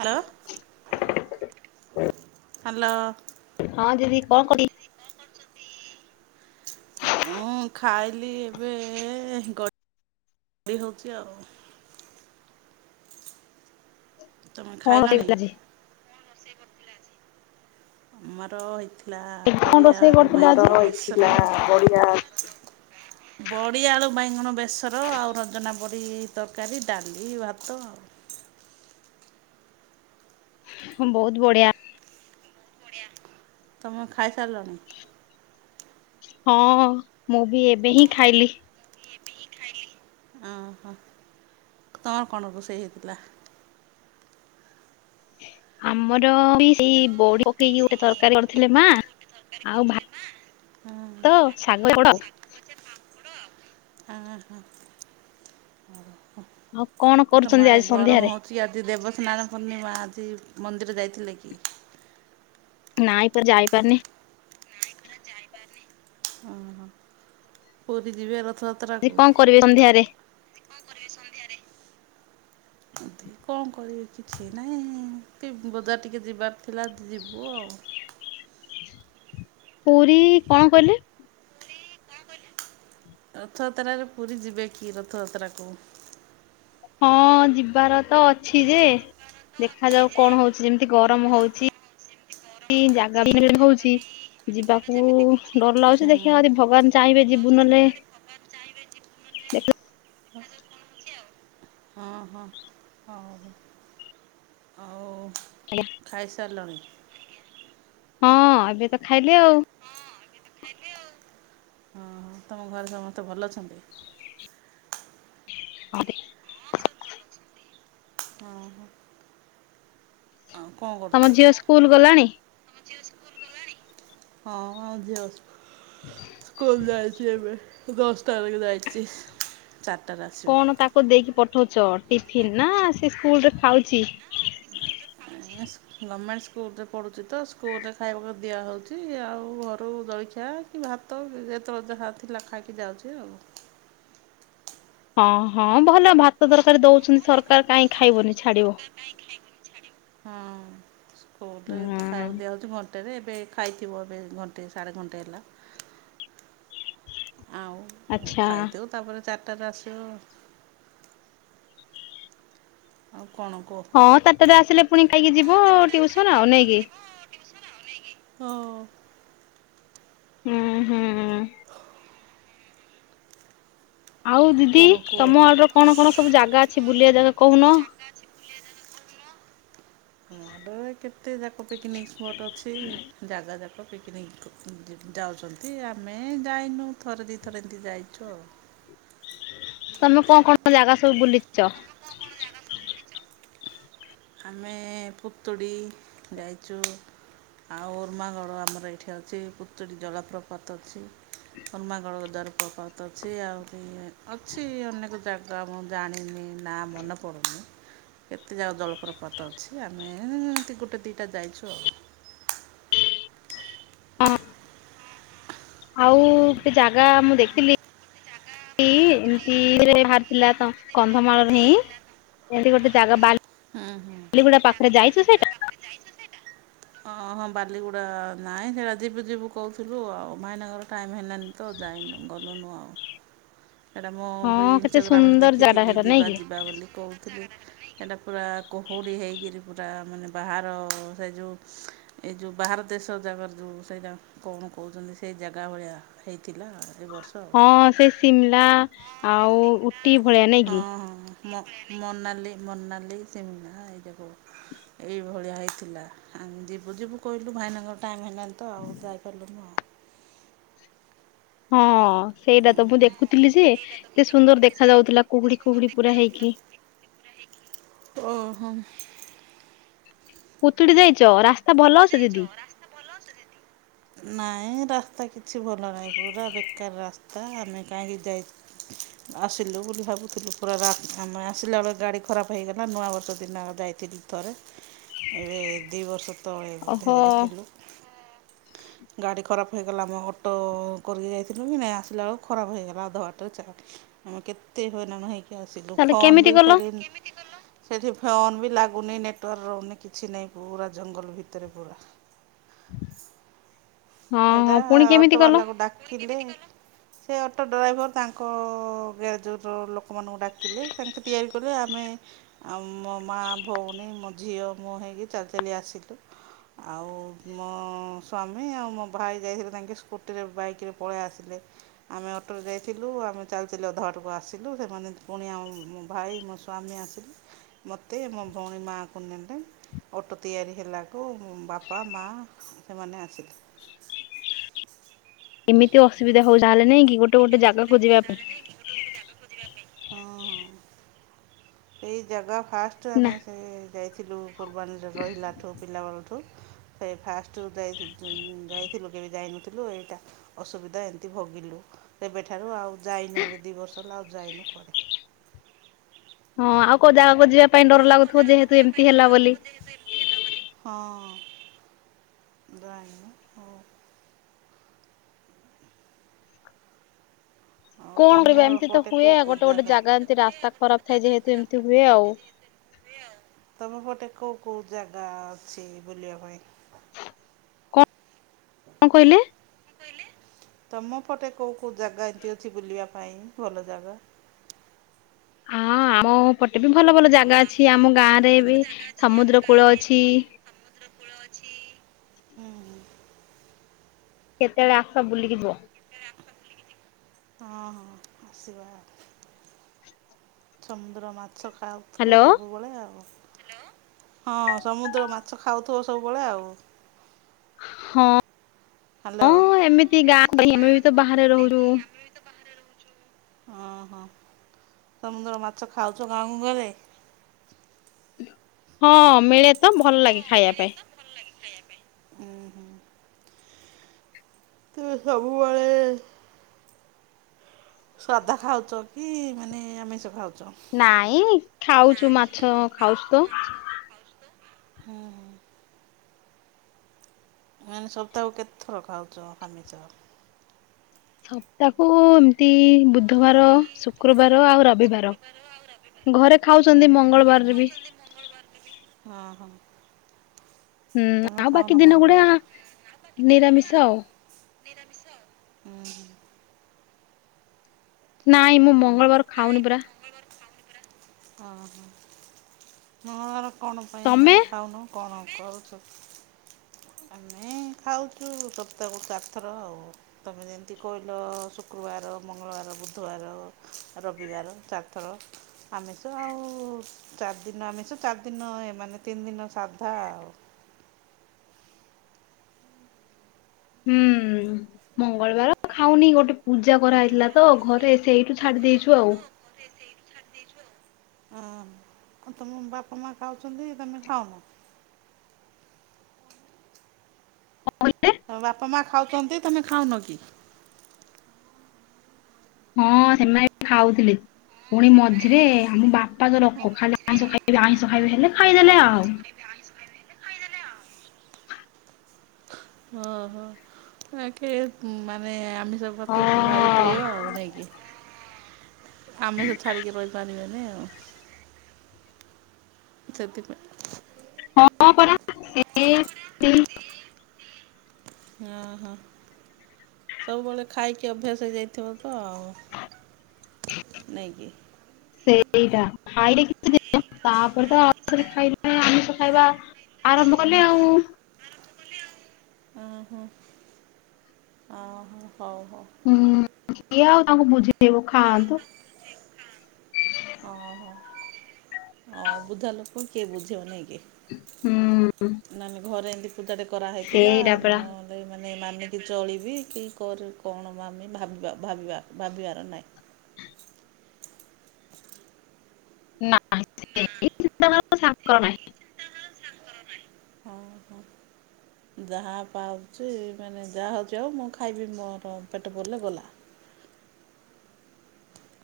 Hello. ହଁ hello. ହଁ ଦିଦି କଣ [unintelligible] ହଁ ଖାଇଲି ଏବେ ଏ ଏ ଗ ଡେଇ ହଉଚି ଆଉ। ତମେ କଣ ରୋଷେଇ ଖାଇଲଣି? କରିଥିଲ ଆଜି? ଆମର ହେଇଥି କଣ ରୋଷେଇ କରିଥିଲେ ଆଜି? ବଡି, ଆଳୁ ବାଇଁଗଣ ବେସର ଆଉ ରଜନା ପକୁଡ଼ି ତରକାରୀ ଡାଲି ଭାତ ଆଉ। ହ ବହୁତ ବଢିଆ। ତମେ ଖାଇ ସାରିଲଣିି? ହଁ ମୁଁ ବି ଏବେ ହିଁ ଖାଇଲି। ଅଁ ହଁ ତମର କଣ ରୋଷେଇ ହେଇଥିଲା? ଆମର ବି ସେଇ ବଡି ପକେଇକି ଗୋଟେ ତରକାରୀ କରିଥିଲେ ମା। ଆଉ ଭା ହୁଁ। [unintelligible] ଓହୋ ହ। ତୁମ ଆଡେ ଗରମ ହଉଛିି ଆଜି ଦେବସ୍ନାନ ପୂର୍ଣିମା ଆଜି। ମନ୍ଦିର ଯାଇଥିଲେ କି? ନାଇ ପର ଯାଇପାରୁନି। କୋଦି ଯିବେ ର? ଆଜି କଣ କରିବେ ସଂନ୍ଧ୍ୟାରେ? ଏମିତି କଣ କରିବି କିଛି ନାଇଁ, କି ବଜାର ଟିକେ ଯିବାର ଥିଲା ଯିବୁ ଆଉ। ପୁରୀ କଣ କହିଲେ? ରଥଯାତ୍ରାରେ ପୁରୀ ଯିବେ କି ରଥଯାତ୍ରାକୁ? ହଁ ଯିବାର ତ ଅଛି ଯେ ଦେଖା ଯାଉ କଣ ହଉଛି ଯେମିତି ଗରମ ହଉଛି ଜାଗା ବି [unintelligible] ହଉଛି ଯିବାକୁ ଡର ଲାଗୁଛି ହୁଁ ଦେଖିବା ଯଦି ଭଗବାନ ଚାହିଁବେ ଯିବୁ ନହେଲେ ନେଟ [unintelligible] ହଁ ହଁ। ହଉ ଆଉ ହ୍ୟାଲୋ। ଖାଇସାରିଲଣି? ହଁ ଏବେ ତ ଖାଇଲି ଆଉ। ହଁ ହଁ ତମ ଘରେ ସମସ୍ତେ ଭଲ ଅଛନ୍ତି? ଆରେ। ହଁ ହଁ ଆଉ କଣ କରୁଛ ତମ ଏବେ? ଝିଅ ସ୍କୁଲ ଗଲାଣି? ହଁ ଝିଅ ସ୍କୁୁଲ ଯାଇଛି ଏବେ। ଦଶ ଟା ବେଳେ କେ ଯାଇଛି। ଚାରିଟାରେ ଆସିବ। କଣ ତାକୁ ଦେଇକି ପଠ ଉଚ ଗଭର୍ଣ୍ଣମେଣ୍ଟ ଟିଫିନ ନା ସେ ସ୍କୁଲରେ ଖାଉଛି? ଗଭମେଣ୍ଟ ସ୍କୁଲରେ ପଢ଼ୁଛି ତ ସ୍କୁଲରେ ଖାଇବାକୁ ଦିଆହଉଛି ଆଉ ଘରୁ ଜଳଖିଆ ଆ କି ଭାତ ଯେତେବେଳେ ଯାହା ଥିଲା ଖାଇକି ଯାଉଛି ଆଉ। ହଁ ହଁ ଭଲ ଭାତ ତରକାରୀ ଦଉଛନ୍ ସରକାର କାହିଁ ଖାଇବନି ଛାଡିବ। ହଁ ସ୍କୁଲରେ ହୁଁ ଖାଇବାକୁ ଦିଆହଉଛି ଘଣ୍ଟେରେ ଏବେ ଖାଇଥିବ ଏବେ ଘଣ୍ଟେ ସାଢ଼େ ଘଣ୍ଟେ ହେଲା। ଆଉ ଉଁ ଆଚ୍ଛା ଖାଇଦଉ ତାପରେ ଚାରିଟାରେ ଆସିବ ଆଉ। କ'ଣ କୁହ ହଁ ଚାରିଟାରେ ଆସିଲେ ପୁଣି ଖାଇକି ଯିବ ଟିଉସନ ଆଉ ନାଇକି? ହଁ। ହୁଁ ହୁଁ। ଆଉ ଦିଦି କ'ଣ କୁହ ତମ ଆଡର କଣ କଣ ସବୁ ଜାଗା ଅ ଛି ବୁଲିବା ଜାଗା କହୁନ? ହଁ ଏବେ କେତେ ଯାକ ପିକନିକ୍ ସ୍ପଟ ଅଛି। ଜାଗା ଯାକ ପିକନିକ ଯ ଯାଉଛନ୍ତି। ଆମେ ଯାଇନୁ ଥରେ ଦି ଥରେ ଏମିତି ଯାଇଛୁ ଆଉ। ତମେ କଣ କଣ ଜାଗା ସବୁ ବୁଲିଚ? ଆମେ ପୁତୁଡ଼ି ଯାଇଚୁ। ଆଉ ଉର୍ମାଗଡ଼ ଆମର ଏଇଠି ଅଛି। ପୁତୁଡ଼ି ଜଳପ୍ରପାତ ଅଛି। ଉର୍ମାଗଡ। [unintelligible] ପ୍ରପାତ ଅଛି। ଆହୁରି ଅଛି ଅନେକ ଜାଗା ମୁଁ ଜାଣିନି ନା ମନେ ପଡ଼ୁନି। କେତେ ଯା ଜଳ। ପ୍ରପାତ ଅଛି ଆମେ ଏମିତି ଗୋଟେ ଦୁଇଟା ଯାଇଛୁ ଆଉ। ହଁ ଆଉ ଗୋଟେ ଜାଗା ମୁଁ ଦେଖଥିଲି ସେ ଏମିତିରେ ବାହାରିଥିଲା ତ କନ୍ଧମାଳରେ ହିଁ। ଏମତି ଗୋଟେ ଜାଗା ବା ହୁଁ ହୁଁ ବାଲିଗୁଡା ପାଖରେ ଯାଇଛୁ ସେଟା? ହଁ ହଁ ବାଲିଗୁଡ଼ା ନାହିଁ ଯିବା ଯିବୁ ଯିବୁ କହୁଥିଲୁ ଆଉ ଭାଇନାଙ୍କର ଟାଇମ୍ ହେଲାନି ତ ଯାଇନୁ। ଗଲୁନୁ ଆ। [inaudible] ସେଇଟା ମୁଁ ବି ହଁ କେତେ ଇନଷ୍ଟାଗ୍ରାମରେ ସୁନ୍ଦର ଜାଗା ଦେଖିଥିଲି ସେଟା ନାଇଁ ଯିବା କି ଯିବା ବୋଲି କହୁଥିଲି ସେଇଟା ପୁରା କୋହୁଡ଼ି ହେଇକରି ପୁରା ମାନେ ବାହାର ସେ ଯେଉଁ ଏ ଯେଉଁ ବାହାର ଦେଶ ଜାଗାରେ ଯେଉଁ ସେଇଟା କଣ କହୁଛନ୍ତି ସେଇ ଜାଗା ଭଳିଆ ହେଇଥିଲା ଆ। ହଁ ସେ ସିମଲା ଆଉ ଉଟି ଭଳିଆ ନାଇଁ କିି। ହଁ ହଁ ମନାଲି ମନାଲି ସିମକ ଏଇ ଯାକ ଏଇ। ଭଳିଆ ହେଇଥିଲା ଆ ଯିବୁ ଯିବୁ କହିଲୁ ଭାଇନାଙ୍କର ଟାଇମ୍ ହେଇଲାନି ତ ଆଉ ଯାଇପାରିଲୁନୁ ଆଉ। ହଁ ସେଇଟା ତ ମୁଁ ଦେଖୁଥିଲି ଯେ ଏତେ ସୁନ୍ଦର ଦେଖା ଯାଉଥିଲା କୁହୁଡି କୁହୁଡି ପୁରା ହେଇକି ଓହୋ। ପୁତୁଡି ଯାଇଛ ରାସ୍ତା ଭଲ ଅଛି ଯାଇଚ ଦିଦି ରାସ୍ତା ଭଲ ଅଛି ନାଁ ନାଇଁ ରାସ୍ତା କିଛି ଭଲ ନାହିଁ ପୁରା ବେକାର ରାସ୍ତା ଆମେ କାହିଁକି ଯାଇ ଆସିଲୁ ବୋଲି ଭାବୁଥିଲୁ ପୁରା ରା ଆମେ ଆସିଲା ବେଳେ ଗାଡ଼ି ଖରାପ ହେଇଗଲା ନୂଆବର୍ଷ ଦିନ। ଯାଇଥିଲି ଥରେ ଏବେ ଦୁଇ ବର୍ଷ ତଳେ ବୋଧେ ଓହୋ ଯାଇଥିଲୁ। [inaudible] ଗାଡ଼ି ଖରାପ ହୋଇଗଲା ଆମେ ଅଟୋ କରିକି ଯାଇଥିଲୁ କି ନହିଁ ଆସିଲା ବେଳକୁ ଖରାପ ହେଇଗଲା ଅଧା ବାଟାରେ ଚା ଆମେ କେତେ ହଇରାନ ହେଇକି ଆସିଲୁ ତାହେଲେ ଫୋନ କେମିତି ବି ସେ ଗଲ ସେଇଠି ଫୋନ ବି ଲାଗୁନି ନେଟୱାର୍କ ରହୁନି କିଛି ନାହିଁ ପୁରା ଜଙ୍ଗଲ ଭିତରେ ପୁରା। [inaudible] ହଁ ଏଇଟା ହଁ ପୁଣି କେମିତି ଅଟୋ ଗଲ ବାଲାକୁ ଡାକିଲେ [inaudible] ସେ ଅଟୋ ଡ୍ରାଇଭର ତାଙ୍କ ଗ୍ୟାରେଜର ଲୋକମାନଙ୍କୁ ଡାକିଲେ ସେକେ ତିଆରି କଲେ ଆମେ ଆଉ ମୋ ମା ଭଉଣୀ ମୋ ଝିଅ ମୁଁ ହେଇକି ଚାଲି ଚାଲି ଆସିଲୁ ଆଉ ମୋ ସ୍ଵାମୀ ଆଉ ମୋ ଭାଇ ଯାଇଥିଲେ ତାଙ୍କେ ସ୍କୁଟିରେ ବାଇକରେେ ପଳେଇ ଆସିଲେ ଆମେ ଅଟୋରେ ଯାଇଥିଲୁ ଆମେ ଚାଲି ଚାଲି ଅଧା ବା ପାଟକୁ ଆସିଲୁ ସେମାନେ ପୁଣି ଆମ ମୋ ଭାଇ ମୋ ସ୍ୱାମୀ ଆସିଲି ମୋତେ ମୋ ଭଉଣୀ ମା କୁ ନେଲେ ଅଟୋ ତିଆରି ହେଲାକୁ ବାପା ମା ସେମାନେ ଆସିଲେ। ଏମିତି ଅସୁବିଧା ହଉ ତାହେଲେ ନାଇଁ କି ଗୋଟେ ଗୋଟେ ଜାଗାକୁ ଯିବା ପାଇଁ। ହଁ ହଁ ସେଇ ଜାଗା ଫାଷ୍ଟ ନା ଆମେ ସେ ଯାଇଥିଲୁ ଫୁଲବାଣୀରେ ରହିଲାଠୁ ପିଲାବେଳଠୁ ସେ ଫାଷ୍ଟ ଯାଇ ଯାଇ ଥିଲୁ କେବେ ଯାଇନଥିଲୁ ଏଇଟା ଅସୁବିଧା ଏମିତି ଭଗିଲୁ ସେବେଠାରୁ ଆଉ ଯାଇନୁ ଏବେ ଦି ବର୍ଷ ହେଲା ଲଉ ଯାଇନୁ କୁଆଡେ। ହଁ ଆଉ କୋଉ ଜାଗା କ ଯିବା। ପାଇଁ ଡର ଆଉୋଜା ଲାଗୁଥିବ ଯେହେତୁ ଖୋଜେଇିବା ଏମିତି ହେଲା ପାଇଁର ବୋଲି ଖୋଜ ଏମତି ହେଲା ବୋଲି ହଁ। ନାଇଁ ମ ହଉ। ଆଉ କଣ କରିବା ତମର ଏମିତି ତ ପଟେ କେଉଁ ହୁଏଉ କେଉଁ ଗୋଟେ ଗୋଟେ ଜାଗା ଏମିତି ରାସ୍ତା ଖରାପ ଥାଏ ଯେହେତୁ ଏମିତି ହୁଏ ଆଉ। [inaudible] ତମେ ପଟେ କେଉ କେଉଁ ଜାଗା ଅଛି ବୁଲିବା ପାଇଁ? କ କଣ କହିଲେ? ତମ ପଟେ କୋଉ କୋଉ ଜାଗା ଏମତି ଅଛି ବୁଲିବା ପାଇଁ ଭଲ ଜାଗା [inaudible] ହଁ ଆମ ପଟେ ବି ଭଲ ଭଲ ଜାଗା ଅଛି ଆମ ଗାଁରେ ବି ସମୁଦ୍ର କୂଳ ଅଛି। [inaudible] ହୁଁ କେତେବେଳେ ଆସ ବୁଲିଯିବ? ହଁ ହଁ ଆସିବା, ଚନ୍ଦ୍ର ମା ସକାଳୁଥିବ ହ୍ୟାଲୋ ସବୁବେଳେ ଆଉ ହଁ ସମୁଦ୍ର ମାଛ ଖାଉଥିବ ସବୁବେଳେ ଆଉ ହଁ ହ୍ୟାଲୋ। ହଁ ଏମିତି ଗାଁ, ଆମେ ବି ତ ବାହାରେ ରହୁଛୁ ଓ ହୋ ସମୁଦ୍ର ମାଛ ଖାଉଛ ଗାଁ କୁ ଗଲେ? ହଁ ମିଳେ ତ ଭଲ ଲାଗେ ଖାଇବା ପାଇଁ। ହୁଁ ହୁଁ। ତୁ ସବୁବେଳେ ସାଦା ଖାଉଛ କି ମାନେ ଆମିଷ ଖାଉଛ? ନାଇଁ ଖାଉଛୁ, ମାଛ ଖାଉଛୁ ତ ହୁଁ ହୁଁ ମାନେ ସପ୍ତାହକୁ କେତେଥର ଖାଉଛ ଆମିଷ? ସପ୍ତାହକୁ ଏମିତି ବୁଧବାର, ଶୁକ୍ରବାର ଆଉ ରବିବାର ଘରେ ହୁଁ, ଖାଉଛନ୍ତି ଘରେ ମଙ୍ଗଳବାରରେ ବି ଖାଉଛନ୍ତି, ମଙ୍ଗଳବାର ହଁ ହଁ ହୁଁ ତମେ ଆଉ ଖାଉନ ବାକି ଦିନ ଗୁଡା ମଙ୍ଗଳବାର ନିରାମିଷ ଆଉ ନିରମିଷ ଆଉ ନାଇଁ ମୁଁ ମଙ୍ଗଳବାର ଖାଉନି ପରା ଓହ, ମଙ୍ଗଳବାର କଣ ପାଇଁ ତମେ? ମାନେ ଖାଉନୁ କଣ ହବ କରୁଛୁ [inaudible] ଖାଉଛୁ, ସପ୍ତାହକୁ ଚାରି ଥର ଆଉ ତମେ ଯେମିତି କୋଇଲ ଶୁକ୍ରବାର, ମଙ୍ଗଳବାର ବୁଧବାର, ରବିବାର, ଚାରି ଥର ଆମିଷ ଆଉ ଚାରି ଦିନ ଆମିଷ ଚାରି ଦିନ ମାନେ ତିନି ଦିନ, ସାଧା ଆଉ [inaudible] ହୁଁ, ମଙ୍ଗଳବାର ଖାଉନି ଗୋଟେ ପୂଜା ହଁ। କରାହେଇଥିଲା ତ, ଘରେ ସେଇଠୁ ଛାଡି ଦେଇଛୁ ଆଉ ହ ତମ ବାପା ମା ଖାଉଛନ୍ତି, ତମେ ଖାଉନ? କହିଲେ ହ ବାପା ମା ଖାଉଛନ୍ତି, ତମେ ଖାଉନ କି? ହଁ ସେମାନେ ବି ଖାଉଥିଲେ ପୁଣି ମଝିରେ ଆମ ବାପା ତ ଲୋକ, ଖାଲି ଆଇଁଷ ଖାଇବେ, ଆଇଁଷ ଖାଇବେ ହେଲେ, ଖାଇଦେଲେ ଆଉ [inaudible] ଆକେ ମାନେ ଆମିଷ ପ୍ରତି ଭାରି ହଁ ପ୍ରିୟ, ଆଉ ନାଇକି ଆମେ ତ ଛାଡିକି ରହିପାରିବେନି, ଆଉ ସେଥିପାଇଁ ହଁ ପରା ସେ ଓ ହୋ ସବୁବେଳେ ଖାଇକି ଅଭ୍ୟାସ ହେଇଯାଇଥିବ ତ ଆଉ ନାଇକି ସେଇଟା ଖାଇଲେ କିଛିିନ ତାପରେ ତ ଆଉ ଖାଇଲେ ଆମିଷ ଖାଇବା ଆରମ୍ଭ କଲେ ଆଉ ଓ ହ ହ ହ ହଉ, ହଉ ହୁଁ କିଏ ଆଉ ତାଙ୍କୁ ବୁଝେଇବ, ଖାଆନ୍ତୁ। ହଁ ହୋ ହ ଅବୁଝା ଲୋକ, କିଏ ବୁଝେଇବ ନାଇଁକି? ହୁଁ ନେଲେ [unintelligible] ଘରେ ଏମତି ପୂଜା ଟେ କରାହେଇଥିଲା ସେଇଟା ପରା ନହେଲେଏ ଏଇମାନେ ମାନିକି ଚଳିବି କି କଣ, ଭିବି ଭାବିବା ଭାବିବା ଭାବିବାର ନାଇଁ। [inaudible] ନା ସେ ସକାର ନାହି [unintelligible] ହଁ ହଁ ଯାହା ପାଉଛି ମାନେ ଯାହା ହଉଛି ଆଉ ମୁଁ ଖାଇବି ମୋର ପେଟ ପରିଲେ ଗଲା।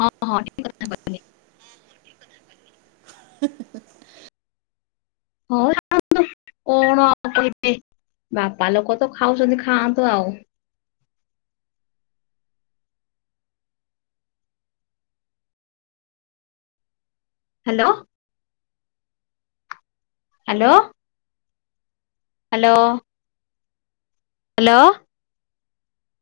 ହଁ ହଁ ଠିକ କଥା କହିଲେ। ହେଁ ହେଁ ହେଁ ହେ। ହଁ [unintelligible] କଣ ଆଉ କହିବି ବାପା ଲୋକ ତ ଖାଉଛନ୍ତି ଖାଆନ୍ତୁ ଆଉ। Hello. Hello. Hello. Hello.